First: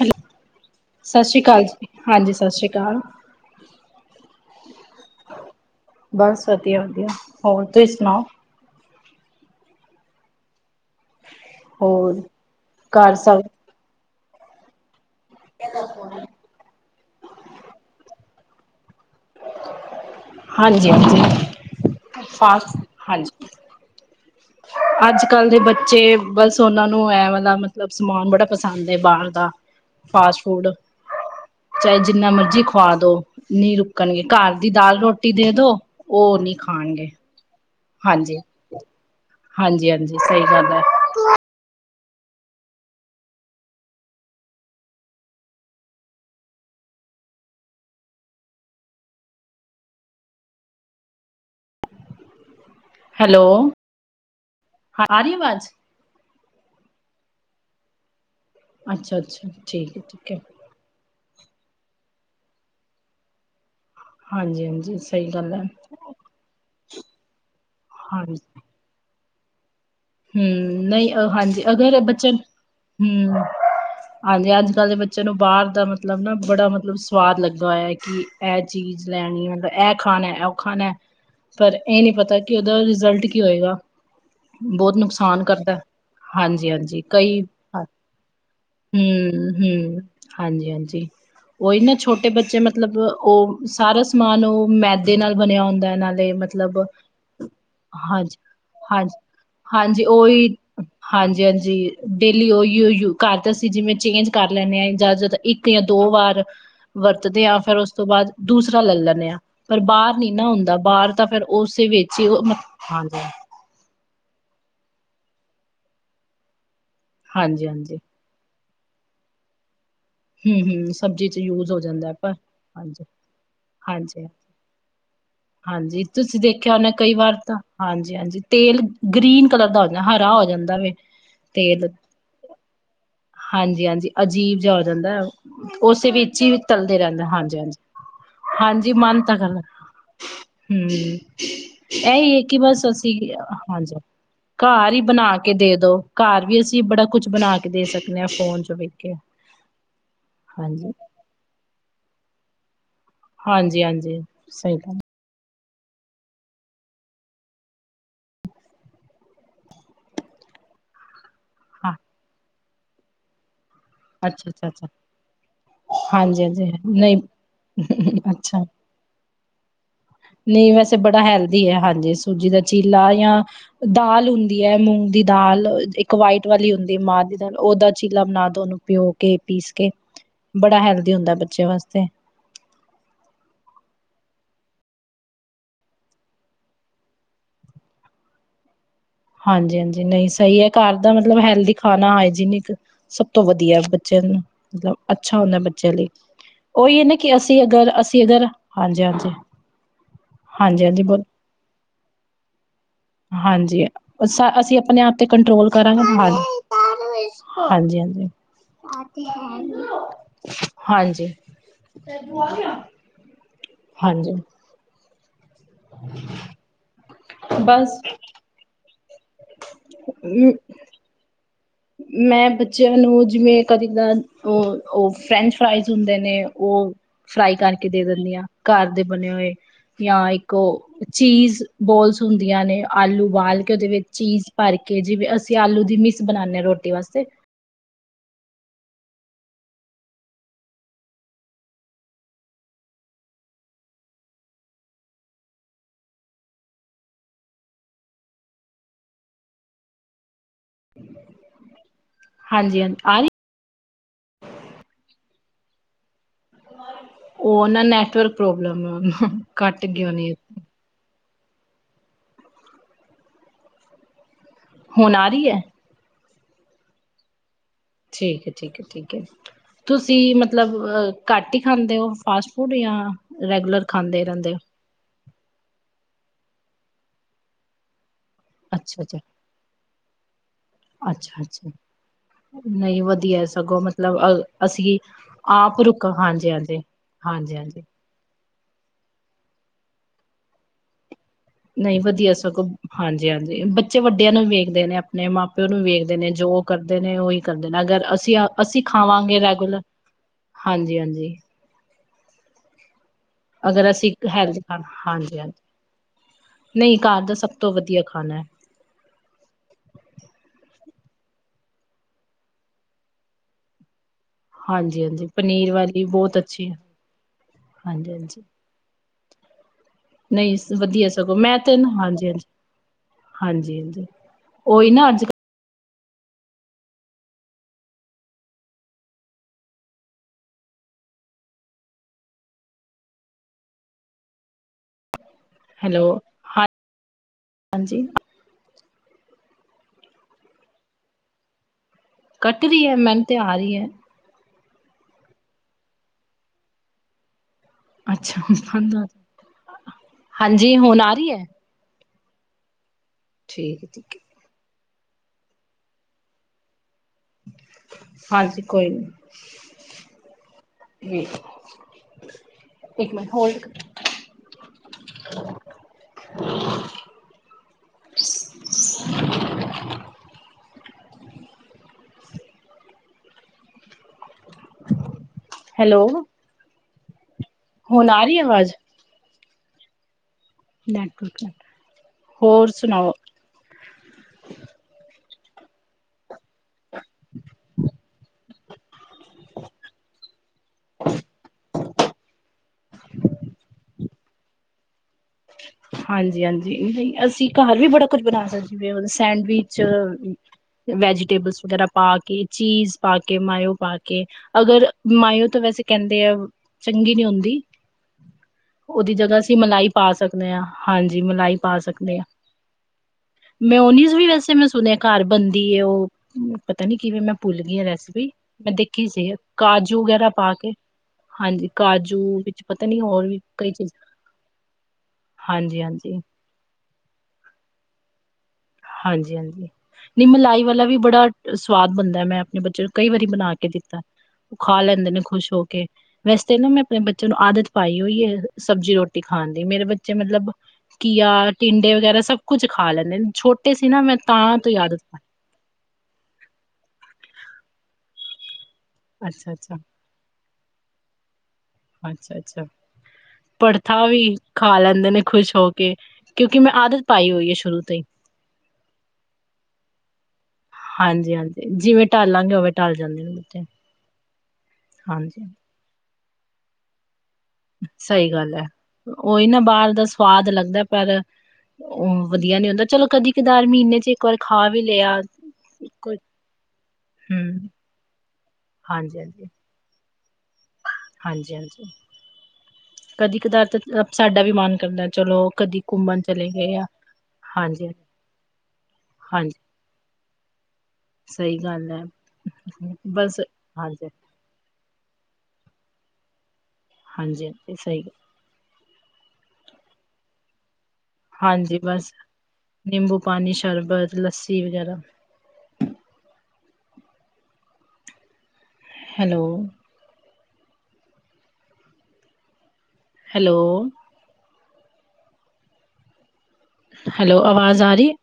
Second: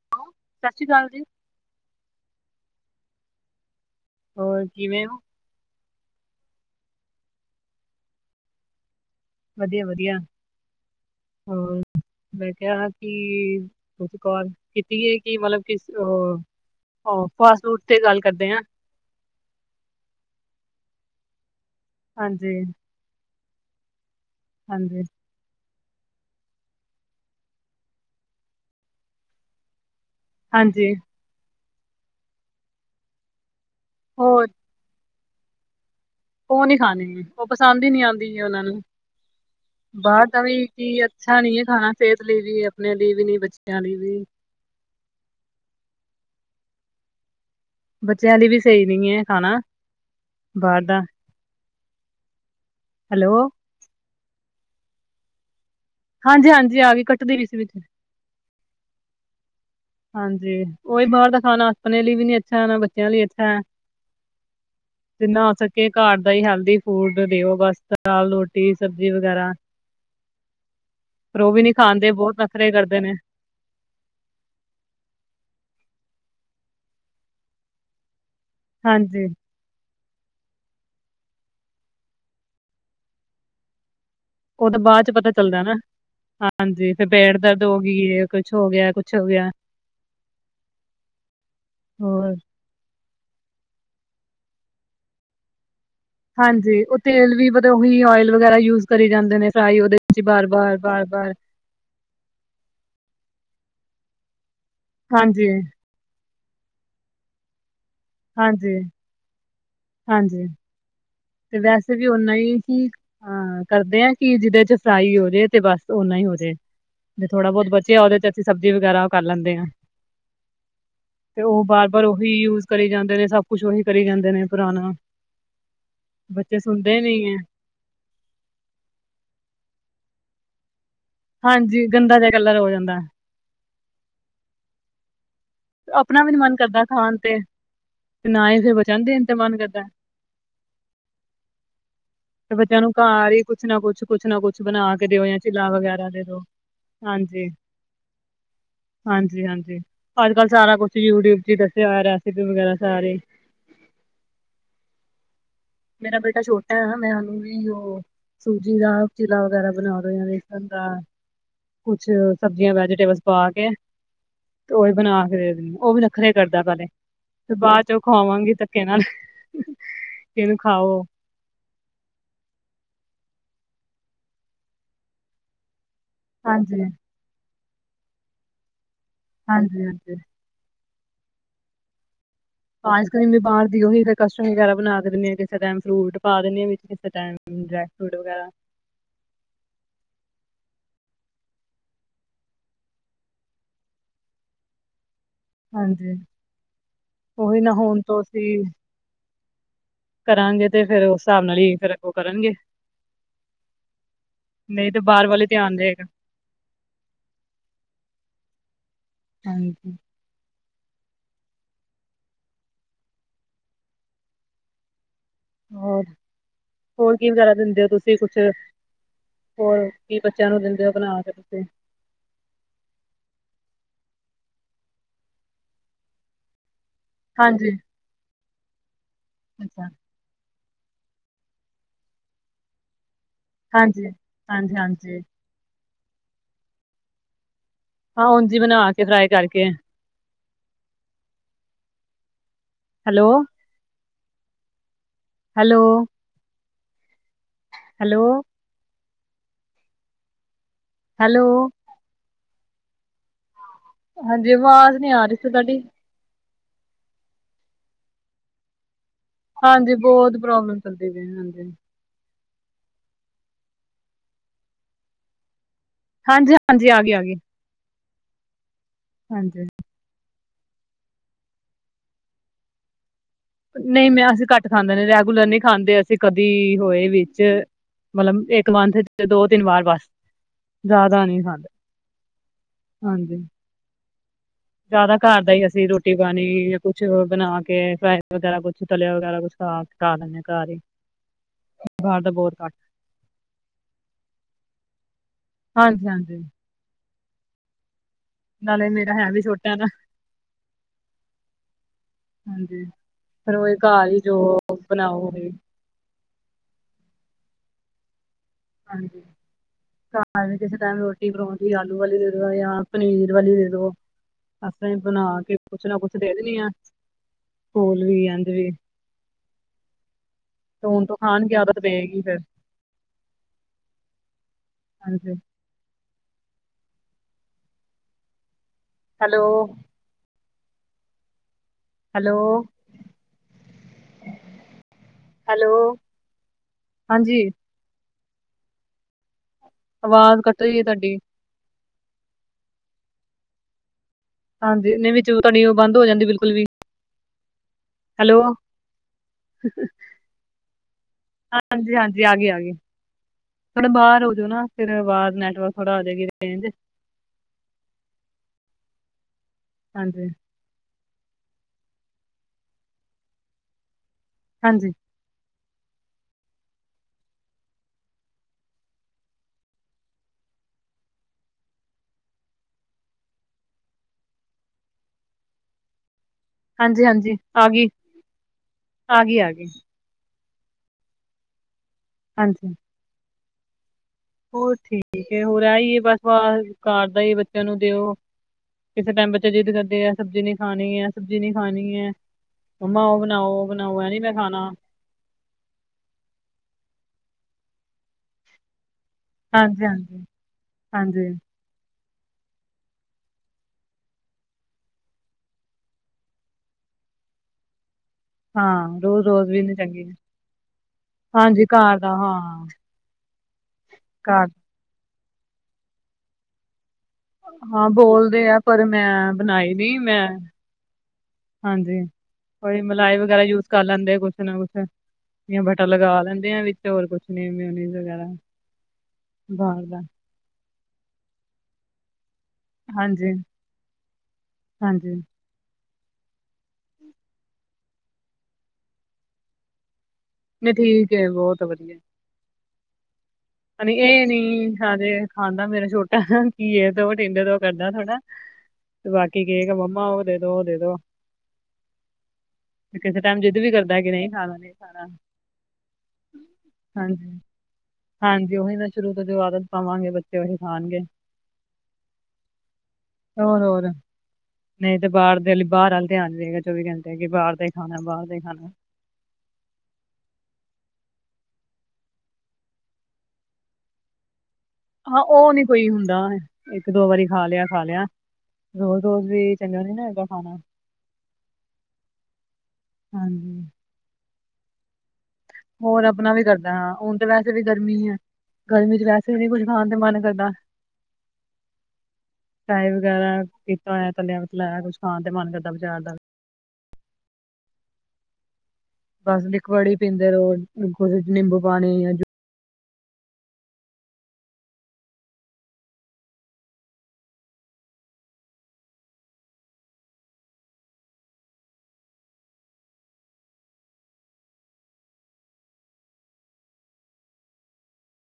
Hello, ਸਤਿ ਸ਼੍ਰੀ ਅਕਾਲ ਜੀ ਸਾਸ਼ੀ ਕਾਲ ਜੀ, ਹਾਂਜੀ ਸਾਸ਼ੀ ਕਾਲ। ਹੋਰ ਕਿਵੇਂ ਓ? ਬਸ ਵਧੀਆ ਵਧੀਆ ਹੋਰ ਤੁਸੀਂ ਸੁਣਾਓ? ਵਧੀਆ-ਵਧੀਆ, ਹੋਰ ਮੈਂ ਕਿਹਾ ਘਰ ਸਭ ਕਿ- ਤੁਸੀਂ ਕੌਲ ਕੀਤੀ ਏ ਕਿ ਮਤਲਬ ਕਿਸ, ਅ ਫਾਸਟ ਫੂਡ ਤੇ ਗੱਲ ਕਰਦੇ ਆ। ਹਾਂਜੀ-ਹਾਂਜੀ, ਹਾਂਜੀ ਫਾਸ ਹਾਂਜੀ- ਹਾਂਜੀ ਅੱਜ ਕੱਲ ਦੇ ਬੱਚੇ ਬਸ ਉਹਨਾਂ ਨੂੰ ਐ ਵਾਲਾ ਮਤਲਬ ਸਮਾਨ ਬੜਾ ਪਸੰਦ ਹੈ ਬਾਹਰ ਦਾ। ਫਾਸਟ ਫੂਡ, ਹਾਂਜੀ ਚਾਹੇ ਜਿੰਨਾ ਮਰਜੀ ਖਵਾ ਦੋ ਨਹੀਂ ਰੁਕਣਗੇ ਹੋਰ ਘਰ ਦੀ ਦਾਲ ਰੋਟੀ ਦੇ ਦੋ ਨਹੀਂ ਉਹ ਨੀ ਖਾਣੇ ਖਾਣਗੇ ਉਹ ਪਸੰਦ ਹੀ ਨਹੀਂੀ ਆਉਂਦੀ ਹਾਂਜੀ ਹੈ ਉਹਨਾਂ ਨੂੰ, ਹਾਂਜੀ ਹਾਂਜੀ ਬਾਹਰ ਸਹੀ ਦਾ ਵੀ ਗੱਲ ਹੈ ਕੀ ਆ ਅੱਛਾ ਨੀ ਖਾਣਾ ਸਿਹਤ ਲਈ ਵੀ ਆਪਣੇ ਲਈ ਵੀ ਨੀ ਬੱਚਿਆਂ ਲਈ ਵੀ। ਬੱਚਿਆਂ ਲਈ ਵੀ ਸਹੀ ਨਹੀਂ ਏ ਖਾਣਾ, ਬਾਹਰ ਦਾ। ਹੈਲੋ, ਹਾਂ ਆ ਰੀ ਏ ਵਾਜ਼? ਹਾਂਜੀ-ਹਾਂਜੀ ਆ ਗਈ ਕੱਟਦੀ ਪਈ ਸੀ ਵਿੱਚ। ਅੱਛਾ-ਅੱਛਾ। ਹਾਂਜੀ, ਉਹੀ ਬਾਹਰ ਦਾ ਖਾਣਾ ਆਪਣੇ ਲਈ ਵੀ ਨੀ ਅੱਛਾ ਨਾ ਬੱਚਿਆਂ ਲਈ ਅੱਛਾ। ਹਾਂਜੀ ਹਾਂਜੀ ਸਹੀ ਜਿੰਨਾ ਗੱਲ ਹੋ ਹੈ ਸਕੇ ਘਰ ਦਾ ਹੀ ਹੈਲਦੀ ਫੂਡ ਦਿਓ ਬਸ [unintelligible] ਹਾਂਜੀ ਰੋਟੀ, ਸਬਜ਼ੀ ਵਗੈਰਾ। ਹੂੰ ਨਹੀਂ ਅ ਪਰ ਉਹ ਵੀ ਹਾਂਜੀ ਨੀ ਅਗਰ ਖਾਂਦੇ ਬੱਚੇ ਬਹੁਤ ਨਖਰੇ ਕਰਦੇ ਨੇ ਹੂੰ ਹਾਂਜੀ ਅੱਜ ਕੱਲ੍ਹ ਦੇ ਬੱਚਿਆਂ ਨੂੰ ਬਾਹਰ ਦਾ ਮਤਲਬ ਨਾ ਬੜਾ ਮਤਲਬ ਸਵਾਦ ਲੱਗਾ ਹੋਇਆ ਕਿ- ਮੈਂ ਐ ਚੀਜ਼ ਹਾਂਜੀ ਲੈਣੀ ਆ [unintelligible] ਖਾਣ ਉਹ ਖਾਣਾ, ਪਰ ਇਹ ਨੀ ਪਤਾ ਕਿ ਉਹਦਾ ਰਿਜ਼ਲਟ ਕੀ ਹੋਏਗਾ। ਉਹ ਤਾਂ ਬਹੁਤ ਬਾਅਦ ਚ ਪਤਾ ਨੁਕਸਾਨ ਚੱਲਦਾ ਨਾ ਕਰਦਾ। ਹਾਂਜੀ ਹਾਂਜੀ-ਹਾਂਜੀ ਫਿਰ ਪੇਟ ਕਈ ਦਰਦ ਹੋ ਹਾਂਜੀ ਗਈ ਏ, ਕੁਛ ਹੋ ਗਿਆ ਕੁਛ ਹੋ ਗਿਆ ਹੂੰ ਹੂੰ ਹਾਂਜੀ-ਹਾਂਜੀ। ਉਹੀ ਨਾ ਛੋਟੇ ਹੋਰ ਬੱਚੇ ਮਤਲਬ ਉਹ ਸਾਰਾ ਸਮਾਨ ਉਹ ਮੈਦੇ ਨਾਲ ਬਣਿਆ ਹੁੰਦਾ ਇਹ ਨਾਲ- ਹਾਂਜੀ ਉਹ ਤੇਲ ਵੀ ਉਹੀ ਓਇਲ ਵਗੈਰਾ ਯੂਜ ਕਰੀ ਹਾਂਜੀ, ਜਾਂਦੇ ਨੇ ਤਾਂ ਹਾਂਜੀ ਉਹੀ, ਹਾਂਜੀ-ਹਾਂਜੀ। ਜੀ, ਡੇਲੀ ਉਹ ਯ ਕਰਦਾ ਅਸੀ ਜਿਵੇਂ ਚੇਂਜ ਕਰ ਲੈਂਨੇ ਆ ਜਾਦਾ ਜਾਦਾ ਹਾਂਜੀ ਇੱਕ ਜਾਂ ਦੋ ਵਾਰ, ਵਰਤਦੇ ਆ ਫਿਰ ਉਸ ਤੋਂ ਉਸ ਤੋਂ ਬਾਅਦ ਹਾਂਜੀ ਦੂਸਰਾ ਲੈ ਲੈਨੇ ਹਾਂ, ਪਰ ਬਾਹਰ ਨੀ ਹਾਂਜੀ ਨਾ ਹੁੰਦਾ ਬਾਹਰ ਤਾਂ ਫਿਰ ਤੇ ਉਸੇ ਵੈਸੇ ਵੀ ਵਿੱਚ ਈ ਓਨਾ ਉਹ ਹੀ ਹੀ [unintelligible] ਕਰਦੇ ਹਾਂ ਕਿ ਜਿਹਦੇ 'ਚ ਫਰਾਈ ਹੋਜੇ ਤੇ ਬਸ ਓਨਾ ਹੀ ਹੋਜੇ, ਜੇ ਥੋੜਾ ਹਾਂਜੀ, ਬਹੁਤ ਹਾਂਜੀ ਬਚਿਆ ਉਹਦੇ ਚ ਸਬਜ਼ੀ ਵਗੈਰਾ ਉਹ ਕਰ ਲੈਂਦੇ ਆ। ਹੂੰ, ਹੂੰ ਸਬਜ਼ੀ ਚ ਤੇ ਉਹ ਯੂਜ ਹੋ ਬਾਰ-ਬਾਰ ਜਾਂਦਾ ਹੈ ਉਹੀ ਪਰ ਯੂਜ ਕਰੀ ਹਾਂਜੀ, ਜਾਂਦੇ ਨੇ ਸਭ ਕੁਛ ਉਹੀ ਕਰੀ ਹਾਂਜੀ, ਜਾਂਦੇ ਨੇ ਪੁਰਾਨਾ। ਹਾਂਜੀ ਤੁਸੀਂ ਦੇਖਿਆ ਹੋਨਾ ਕਈ ਨੀ ਵਾਰ ਐ ਤਾਂ ਹਾਂਜੀ-ਹਾਂਜੀ ਤੇਲ ਗ੍ਰੀਨ ਕਲਰ ਦਾ ਹੋ ਜਾਂਦਾ ਹਰਾ ਹੋ ਜਾਂਦਾ ਵੇ। ਹਾਂਜੀ ਤੇਲ ਗੰਦਾ ਜਿਹਾ ਕਲਰ ਹੋ ਜਾਂਦਾ। ਹਾਂਜੀ-ਹਾਂਜੀ ਅਜੀਬ ਜਾ ਹੋ ਜਾਂਦਾ ਉਹ। ਉਸੇ ਆਪਣਾ ਵੀ ਨੀ ਵਿੱਚ ਹੀ ਮਨ ਕਰਦਾ ਤਲਦੇ ਖਾਣ ਰਹਿੰਦੇ ਤੇ ਹਾਂਜੀ-ਹਾਂਜੀ ਤੇ ਨਾ ਹੀ ਫਿਰ ਹਾਂਜੀ ਬੱਚਿਆਂ ਨੂੰ ਮਨ ਦੇਣ ਤੇ ਤਾਂ ਕਰ ਹੂੰ। ਕਰਦਾ ਐਹੀ ਹੈ ਤੇ ਕਿ ਬੱਚਿਆਂ ਬਸ ਨੂੰ ਅਸੀਂ, ਘਰ ਹੀ ਕੁਛ ਨਾ ਹਾਂਜੀ ਕੁਛ ਕੁਛ ਨਾ ਕੁਛ ਘਰ ਹੀ ਦਿਓ ਬਣਾ ਜਾਂ ਕੇ ਚਿਲਾ ਦੇ ਦੋ। ਵਗੈਰਾ ਦੇ ਘਰ ਵੀ ਅਸੀਂ ਬੜਾ ਕੁਛ ਬਣਾ ਕੇ ਦੇ ਸਕਦੇ। ਹਾਂ ਫੋਨ ਚੋਂ ਵੇਖ ਕੇ। ਹਾਂਜੀ, ਹਾਂਜੀ ਅੱਜ ਕੱਲ੍ਹ ਸਾਰਾ ਹਾਂਜੀ, ਕੁਛ ਹੀ। ਯੂਟਿਊਬ 'ਚ ਦੱਸਿਆ ਆ ਰਿਆ ਰੈਸਪੀ ਵਗੈਰਾ ਸਾਰੀ। ਹਾਂਜੀ, ਹਾਂਜੀ ਸਹੀ ਗੱਲ ਮੇਰਾ ਬੇਟਾ ਛੋਟਾ ਹੈ, ਮੈਂ ਉਹਨੂੰ ਉਹ ਸੂਜੀ ਦਾ ਚੀਲਾ ਵਗੈਰਾ, ਬਣਾ ਦੋ ਜਾਂ ਰੇਸਨ ਦਾ। ਹਾਂ ਕੁਛ ਸਬਜ਼ੀਆਂ, ਵੈਜੀਟੇਬਲਸ ਪਾ ਕੇ। ਤੇ ਅੱਛਾ-ਅੱਛਾ-ਅੱਛਾ ਉਹੀ ਬਣਾ ਕੇ ਦੇਂਦੇ ਉਹ ਵੀ ਨਖਰੇ ਕਰਦਾ, ਹਾਂਜੀ-ਹਾਂਜੀ ਪਹਿਲੇ। ਨਹੀਂ ਤੇ ਬਾਅਦ ਚੋਂ ਖਵਾਂਗੀ ਅੱਛਾ। ਧੱਕੇ ਨਾਲ। ਕਿ ਇਹਨੂੰ ਨਹੀਂ ਵੈਸੇ ਖਾਓ। ਬੜਾ ਹੈਲਦੀ ਹੁੰਦੀ ਹੈ ਹਾਂਜੀ, ਸੂਜੀ ਦਾ ਚੀਲਾ ਜਾਂ ਦਾਲ ਹੁੰਦੀ ਹੈ ਮੂੰਗ ਦੀ ਦਾਲ ਇਕ ਇਕ ਵਾਇਟ ਵਾਲੀ ਹਾਂਜੀ, ਹੁੰਦੀ ਮਾਂ ਦੀ ਦਾਲ ਓਹਦਾ ਚੀਲਾ ਬਣਾ ਦੋ ਉਹਨੂੰ ਪਿਓ ਕੇ ਪੀਸ ਹਾਂਜੀ, ਕੇ। ਹਾਂਜੀ। ਬੜਾ ਹੈਲਦੀ ਹੁੰਦਾ ਬੱਚਿਆਂ ਵਾਸਤੇ। ਆਈਸਕ੍ਰੀਮ ਵੀ ਬਾਹਰ ਦੀ ਉਹੀ ਕਸਟਡ ਵਗੈਰਾ ਬਣਾ ਦੇਨੀ ਆ ਕਿਸੇ ਟਾਈਮ ਫਰੂਟ ਪਾ ਦੇਨੀ ਆ ਵਿਚ ਕਿਸੇ ਟਾਈਮ ਡਰੈਗ ਫਰੂਟ ਵਗੈਰਾ। ਹਾਂਜੀ ਹਾਂਜੀ ਨਹੀਂ ਸਹੀ ਹੈ ਘਰ ਦਾ ਮਤਲਬ ਹੈਲਦੀ ਖਾਣਾ ਹਾਈਜੈਨਕ ਸਭ ਤੋਂ ਵਧੀਆ ਬੱਚਿਆਂ ਨੂੰ ਮਤਲਬ ਅੱਛਾ ਹੁੰਦਾ ਬੱਚਿਆਂ ਲਈ ਹਾਂਜੀ। ਉਹੀ ਨਾ ਕਿ ਉਹੀ ਅਸੀਂ ਨਾ ਅਗਰ, ਹੋਣ ਤੋਂ ਅਸੀਂ ਅਗਰ ਹਾਂਜੀ, ਹਾਂਜੀ। ਕਰਾਂਗੇ ਹਾਂਜੀ ਤੇ ਹਾਂਜੀ ਫੇਰ ਉਸ ਬੋਲ ਹਿਸਾਬ ਨਾਲ ਹੀ ਫਿਰ ਉਹ ਕਰਨਗੇ। ਅਸ ਅਸੀਂ ਨਹੀਂ ਆਪਣੇ ਆਪ ਤੇ ਬਾਹਰ ਵਾਲੇ ਕੰਟਰੋਲ ਧਿਆਨ ਕਰਾਂਗੇ ਰਹੇਗਾ। ਹਾਂ ਹਾਂਜੀ, ਹਾਂਜੀ। ਹਾਂਜੀ। ਹਾਂਜੀ। ਹਾਂਜੀ ਹੋਰ, ਹੋਰ ਕਿ ਵਗੈਰਾ ਦਿੰਦੇ ਬਸ ਤੁਸੀਂ ਕੁਛ ਹੋਰ ਕੀ ਬੱਚਿਆਂ ਨੂੰ ਦਿੰਦੇਂ ਬਣਾ ਕੇ ਤੁਸੀਂ? ਮੈਂ ਬੱਚਿਆਂ ਨੂੰ ਜਿਵੇਂ ਕਦੀ ਕ ਉਹ ਉਹ ਫਰੈਂਚ ਫਰਾਈਜ਼ ਹੁੰਦੇ ਨੇ ਉਹ ਫਰਾਈ ਹਾਂਜੀ, ਕਰਕੇ ਦੇ ਦਿੰਦੀ ਆ, ਘਰ ਦੇ ਬਣੇ ਹੋਏ ਅੱਛਾ ਜਾਂ ਇੱਕ ਕੋ ਚੀਜ਼ ਬੋਲਸ ਹੁੰਦੀਆਂ ਨੇ, ਆਲੂ ਉਬਾਲ ਕੇ ਉਹਦੇ ਵਿੱਚ ਹਾਂਜੀ, ਚੀਜ਼ ਹਾਂਜੀ, ਭਰ ਕੇ ਹਾਂਜੀ। ਜਿਵੇਂ ਅਸ ਅਸੀਂ ਆਲੂ ਦੀ ਮਿਸ ਬਣਾਨੇ ਆ ਰੋਟੀ ਵਾਸਤੇ। ਹਾਂ, ਉਂਜੀ ਬਣਾ ਕੇ ਟਰਾਈ ਕਰਕੇ। Hello hello hello hello. ਹਾਂਜੀ ਹਾਂਜੀ ਆਈ ਹਜੇ ਆਵਾਜ਼ ਨੀ ਆ ਰਹੀ ਸੀ ਤੁਹਾਡੀ। ਉਹ ਨਾ ਨੈਟਵਰਕ ਪ੍ਰੋਬਲਮ। ਘੱਟ ਹਾਂਜੀ, ਗਈ ਹੋਣੀ ਬਹੁਤ ਪ੍ਰੋਬਲਮ ਚੱਲਦੀ ਪਈ ਹਾਂਜੀ ਹਾਂਜੀ ਹੁਣ ਆ ਰਈ ਐ? ਹਾਂਜੀ ਹਾਂਜੀ ਆ ਗਈ ਆ ਗਈ। ਠੀਕ ਹੈ ਠੀਕ ਹੈ ਠੀਕ ਹੈ। ਹਾਂਜੀ ਤੁਸੀਂ ਮਤਲਬ ਘੱਟ ਹੀ ਖਾਂਦੇ ਹੋ ਫਾਸਟ ਫੂਡ ਜਾਂ ਰੈਗੂਲਰ ਨਈ, ਖਾਂਦੇ ਮੈਂ ਅਸੀਂ ਰਹਿੰਦੇ ਹੋ? ਘੱਟ ਖਾਂਦੇ ਨੇ, ਰੈਗੂਲਰ ਨੀ ਖਾਂਦੇ ਅਸੀਂ ਕਦੀ ਹੋਏ ਵਿੱਚ ਮਤਲਬ ਇ ਇਕ ਮੰਥ ਅੱਛਾ, ਅੱਛਾ, 'ਚ ਦੋ ਤਿੰਨ ਵਾਰ ਬੱਸ। ਅੱਛਾ ਅੱਛਾ, ਨਹੀ ਹਾਂਜੀ ਵਧੀਆ ਸਗੋਂ ਮਤਲਬ ਅ ਅਸੀਂ ਜ਼ਿਆਦਾ ਘਰ ਦਾ ਹੀ ਆਪ ਅਸੀਂ ਰੁਕ ਰੋਟੀ ਪਾਣੀ, ਹਾਂਜੀ, ਹਾਂਜੀ, ਜਾਂ ਕੁਛ ਹਾਂਜੀ, ਬਣਾ ਕੇ ਹਾਂਜੀ ਫ ਰਾਏ ਵਗੈਰਾ ਕੁਛ ਤਲਿਆ ਵਗੈਰਾ, ਕੁੱਛ ਖਾ-ਖਾ ਲੈਂਦੇੇ ਘਰ ਐ। ਨਈ ਵਧੀਆ ਸਗੋਂ, ਹਾਂਜੀ ਹਾਂਜੀ, ਬੱਚੇ ਵੱਡਿਆਂ ਨੂੰ ਵੀ ਵੇਖਦੇ ਨੇ, ਆਪਣੇ ਮਾਂ ਪਿਓ ਨੂੰ ਵੀ ਹਾਂਜੀ ਵੇਖਦੇ ਨੇ, ਹਾਂਜੀ ਜੋ ਕਰਦੇ ਨੇ ਉਹੀ ਕਰਦੇ ਨੇ ਅਗਰ ਅਸੀਂ, ਅਸੀਂ ਨਾਲੇ ਮੇਰਾ ਹੈ ਖਾਵਾਂਗੇ ਵੀ ਛੋਟਾ ਰੈਗੂਲਰ, ਨਾ ਹਾਂਜੀ ਹਾਂਜੀ। ਹਾਂਜੀ, ਫਿਰ ਉਹ ਅਗਰ ਘਰ ਅਸੀਂ ਹੀ ਜੋ ਹੈਲਦੀ ਬਣਾਓਗੇ ਉਹ ਹੀ ਨਈ, ਘਰ ਦਾ ਸਭ ਤੋਂ ਵਧੀਆ ਖਾਣਾ ਐ। ਹਾਂਜੀ। ਘਰ ਕਿਸੇ ਟਾਈਮ ਰੋਟੀ, ਪਰੌਂਠੀ ਦੀ ਆਲੂ ਵਾਲੀ ਦੇ ਦੋ ਜਾਂ ਪਨੀਰ ਵਾਲੀ ਦੇ ਦੋ। ਅਸੀ ਬਣਾ ਹਾਂਜੀ-ਹਾਂਜੀ ਕੇ ਪਨੀਰ ਕੁਛ ਨਾ ਵਾਲੀ ਕੁਛ ਦੇ ਬਹੁਤ ਦੇਣੀ ਆ, ਅੱਛੀ ਹੈ ਸਕੂਲ ਵੀ ਆਜ ਵੀ ਨਈ ਤੇ ਹੁਣ ਵਧੀਆ ਤੋਂ ਸਗੋਂ, ਖਾਣ ਕੀ ਮੈਂ ਤੇ ਆਦਤ ਇਹਨੂੰ, ਪਏਗੀ ਹਾਂਜੀ ਫਿਰ ਹਾਂਜੀ। ਹਾਂਜੀ ਹਾਂਜੀ, ਉਹੀ ਨਾ ਅੱਜ ਹਾਂਜੀ ਕੱ ਹੈਲੋ। ਹੈਲੋ? ਹੈਲੋ, ਹਾਂ ਹਾਂਜੀ ਹਾਂਜੀ। ਆਵਾਜ਼ ਕੱਟ ਰਹੀ ਐ, ਤੁਹਾਡੀ। ਕੱਟ ਰਹੀ ਐ, ਮੈਨੂੰ ਤੇ ਆ ਰਹੀ ਐ। ਹਾਂਜੀ, ਨਈ ਵਿਚ ਤੁਹਾਡੀ ਉਹ ਬੰਦ ਹੋ ਜਾਂਦੀ ਬਿਲਕੁਲ ਵੀ। ਅੱਛਾ ਹੈਲੋ ਬੰਦ ਹੋ, ਹਾਂਜੀ ਹੁਣ ਆ ਰਹੀ ਐ? ਹਾਂਜੀ ਹਾਂਜੀ, ਆ ਗੀ ਆ ਗੀ, ਠੀਕ ਥੋੜਾ ਹੈ ਠੀਕ ਬਾਹਰ ਹੋ ਹੈ ਜਾਓ ਨਾ। ਫੇਰ ਆਵਾਜ਼ ਨੈਟਵਰਕ ਥੋੜਾ, ਆ ਜਾਵੇਗੀ ਰੇਂਜ। ਹਾਂਜੀ, ਕੋਈ ਨੀ। ਹਾਂਜੀ। ਜੀ, ਇੱਕ ਮਿੰਟ ਹੋਲਡ ਕਰੌ ਹਾਂਜੀ। ਹੈਲੋ। ਹਾਂਜੀ, ਹਾਂਜੀ। ਆ ਗਈ ਹੁਣ ਆ ਰਹੀ ਐ ਵਾਜ਼? ਆ ਗੀ, ਆ ਗੀ। ਹੋਰ ਹਾਂਜੀ ਸੁਣਾਓ? ਹੋਰ ਠੀਕ, ਹੋਰ ਹੈ ਏ ਬਸ ਵ ਘਾਰ ਦਾ ਬੱਚਿਆਂ ਨੂੰ ਦਿਓ। ਕਿਸੇ ਟਾਈਮ ਬੱਚੇ ਜਿੱਦ ਕਰਦੇ, ਐ ਸਬਜ਼ੀ ਨੀ ਖਾਣੀ ਹੈ, ਸਬਜ਼ੀ ਨੀ ਖਾਣੀ ਹੈ। ਮੰਮਾ ਉਹ ਬਣਾਓ, ਉਹ ਬਣਾਓ, ਐਨੀ ਮੈਂ ਖਾਣਾ। ਹਾਂਜੀ ਹਾਂਜੀ, ਨਹੀਂ ਅਸੀਂ ਘਰ ਵੀ ਬੜਾ ਕੁੱਝ ਬਣਾ ਸਕਦੇ ਜਿਵੇਂ ਉਹ ਸੈਂਡਵਿਚ, ਹਾਂਜੀ ਹਾਂਜੀ ਹਾਂਜੀ ਵੈਜੀਟੇਬਲ ਵਗੈਰਾ ਪਾ ਕੇ, ਚੀਜ਼ ਪਾ ਕੇ, ਮਾਇਓ ਪਾ ਕੇ ਅਗਰ ਮਾਇਓ ਤਾਂ ਵੈਸੇ ਕਹਿੰਦੇ ਆ, ਚੰਗੀ ਨਹੀਂ ਹੁੰਦੀ ਹਾਂ ਉਹਦੀ ਰੋਜ਼ ਜਗ੍ਹਾ ਰੋਜ਼ ਅਸੀਂ ਵੀ ਨਹੀਂ ਮਲਾਈ ਚੰਗੀ ਪਾ ਸਕਦੇ ਹਾਂ, ਹਾਂਜੀ ਮਲਾਈ ਪਾ ਸਕਦੇ ਹਾਂ। ਮੈਂਉਛਹਨੀਜ਼ ਵੀ ਘਰ ਵੈਸੇ ਮੈਂ ਸੁਣਿਆ ਘਰ ਬਣਦੀ ਹੈ ਉਹ, ਪਤਾ ਨੀ ਕਿਵੇਂ ਮੈਂ ਭੁੱਲ ਗਈ ਹਾਂ ਰੈਸਿਪੀ ਬੋਲਦੇ ਆ ਮੈਂ ਪਰ ਦੇਖੀ ਸੀ, ਬਣਾਈ ਨੀ ਕਾਜੂ ਮੈਂ ਵਗੈਰਾ ਪਾ ਕੇ ਹਾਂਜੀ, ਕਾਜੂ ਵਿੱਚ ਕੋਈ ਪਤਾ ਨੀ ਮਲਾਈ ਹੋਰ ਵੀ ਵਗੈਰਾ ਯੂਜ ਕਈ ਕਰ ਚੀਜ਼ ਲੈਂਦੇ ਆ, ਕੁਛ ਨਾ ਕੁਛ ਜਾਂ ਹਾਂਜੀ ਬਟਾ ਹਾਂਜੀ ਲਗਾ ਲੈਂਦੇ ਆ ਵਿੱਚ, ਹੋਰ ਕੁਛ ਨੀ ਮਉਨਿਸ ਵਗੈਰਾ ਹਾਂਜੀ ਹਾਂਜੀ, ਬਾਹਰ ਦਾ ਨੀ ਮਲਾਈ ਵਾਲਾ ਵੀ ਬੜਾ ਸਵਾਦ ਬਣਦਾ ਮੈਂ ਬੱਚੇ ਨੂੰ ਕਈ ਵਾਰੀ ਹਾਂਜੀ ਬਣਾ ਕੇ ਦਿੱਤਾ, ਉਹ ਖਾ ਹਾਂਜੀ ਲੈਂਦੇ ਨੇ ਖੁਸ਼ ਹੋ ਕੇ ਵੈਸੇ ਨਾ ਮੈਂ ਆਪਣੇ ਬੱਚੇ ਨੂੰ ਆਦਤ ਪਾਈ ਹੋਈ ਹੈ ਸਬਜ਼ੀ ਰੋਟੀ ਖਾਣ ਦੀ, ਮੇਰੇ ਬੱਚੇ ਮਤਲਬ ਨਹੀਂ ਠੀਕ ਹੈ ਘੀਆ, ਬਹੁਤ ਟਿੰਡੇ ਵਧੀਆ ਵਗੈਰਾ ਸਭ ਕੁੱਝ ਖਾ ਲੈਂਦੇ, ਛੋਟੇ ਸੀ ਨਾ ਮੈਂ ਤਾਂ ਤੋਂ ਆਦਤ ਖਾਦਾਂ ਮੇਰਾ ਛੋਟਾ ਘੀਏ ਤੋ, ਟਿੰਡੇ ਤੋਂ ਕਰਦਾ ਥੋੜਾ ਤੇ ਪਾਈ ਬਾਕੀ ਅੱਛਾ ਕਏਗਾ ਅੱਛਾ ਮੰਮਾ ਔ ਦੇ ਦੋ-ਔ ਦੇ, ਦੋ। ਅੱਛਾ-ਅੱਛਾ ਤੇ ਕਿਸੇ ਟਾਈਮ ਜਿੱਦ ਕਰਦਾ ਪੜਥਾ ਕਿ ਵੀ ਨਹੀਂ ਖਾਣਾ ਨਹੀਂ ਖਾ ਖਾਣਾ ਲੈਂਦੇ ਨੇ ਖ਼ੁਸ਼ ਹੋ ਕੇ। ਕਿਉਂਕਿ, ਮੈਂ ਆਦਤ ਪਾਈ ਹਾਂਜੀ ਹੋਈ ਏ ਸ਼ੁਰੂ ਤੋਂ ਈ। ਹਾਂਜੀ, ਔਹੀ ਤਾਂ ਸ਼ੁਰੂ ਤੋਂ ਜੋ ਆਦਤ ਪਾਵਾਂਗੇ ਬੱ ਹਾਂਜੀ-ਹਾਂਜੀ, ਜਿਵੇਂ ਢਾਲਾਂਗੇ ਉਵੇਂ ਢਲ ਜਾਂਦੇ ਨੇ ਹੋਰ ਬੱਚੇ। ਹੋਰ ਨਹੀਂ ਤੇ ਬਾਰ ਹਾਂਜੀ ਦੇ ਅਲੀ ਬਾਰ ਅਲ ਧਿਆਨ ਦੇਏਗਾ ਚੌਵੀ ਘੰਟੇ ਕਿ ਬਾਰ ਸਹੀ ਗੱਲ ਐ। ਔਈ ਨਾ ਬਾਰ ਦਾ ਸਵਾਦ ਲੱਗਦਾ ਪਰ ਉ ਵਧੀਆ ਨੀ ਹੁੰਦਾ ਚਲੋ ਕਦੀ-ਕਦਾਰ ਮਿਨੇ 'ਚ ਏ ਕੀ ਵਾਰ ਖਾ ਵੀ ਲੈ ਹਾਂ ਔ ਨੀ ਕੋਈ ਹੁੰਦਾ ਇੱਕ-ਦੋ ਵਾਰੀ ਖਾ ਹਮ ਲਆ-ਖਾ ਲਆ। ਹਾਂਜੀ ਰੋਜ਼-ਰੋਜ਼ ਵੀ ਚੰਗਾ ਨੀ ਨਾ ਹੈਗਾ ਖਾਨਾ। ਹਾਂਜੀ-ਹਾਂਜੀ, ਕਦੀ ਹਾਂਜੀ ਕਦਾਰ ਤੇ ਸਾਡਾ ਵੀ ਮਨ ਕਰਦਾ। ਚਲੋ ਕਦੀ ਹੋਰ ਘੁੰਮਣ ਅਪਨਾ ਵੀ ਚਲੇ ਕਰਦਾ। ਗਏ ਆ ਹਾਂ, ਹੁਨ ਤਾਂ ਵੈਸੇ ਵੀ ਹਾਂਜੀ ਗਰਮੀ ਏ। ਗਰਮੀ 'ਚ ਵੈਸੇ ਵੀ ਨੀ ਹਾਂਜੀ ਕੁੱਝ ਖਾਨ ਤੇ ਮਨ ਕਰਦਾ। ਸਹੀ ਗੱਲ ਹੈ ਚਾਏ ਬਸ ਵਗੈਰਾ ਕੀਤਾ ਹਾਂਜੀ ਹੋਆ ਤਲਿਆ-ਤਲਾਯਾ ਕੁਛ ਖਾਨ ਤੇ ਮਨ ਕਰਦਾ ਬਜਾਰ ਦਾ। ਹਾਂਜੀ, ਏ ਸਈ ਗੱ ਬਸ ਲਿਕਵੱਡ ਈ ਪੀਂਦੇ ਰੋ। ਹਾਂਜੀ, ਬਸ ਨਿੰਬੂ ਪਾਣੀ, ਸ਼ਰਬਤ, ਲੱਸੀ ਵਗੈਰਾ। ਹੈਲੋ। ਹੈਲੋ। ਹੈਲੋ ਆਵਾਜ਼ ਆ ਰੀ ਏ।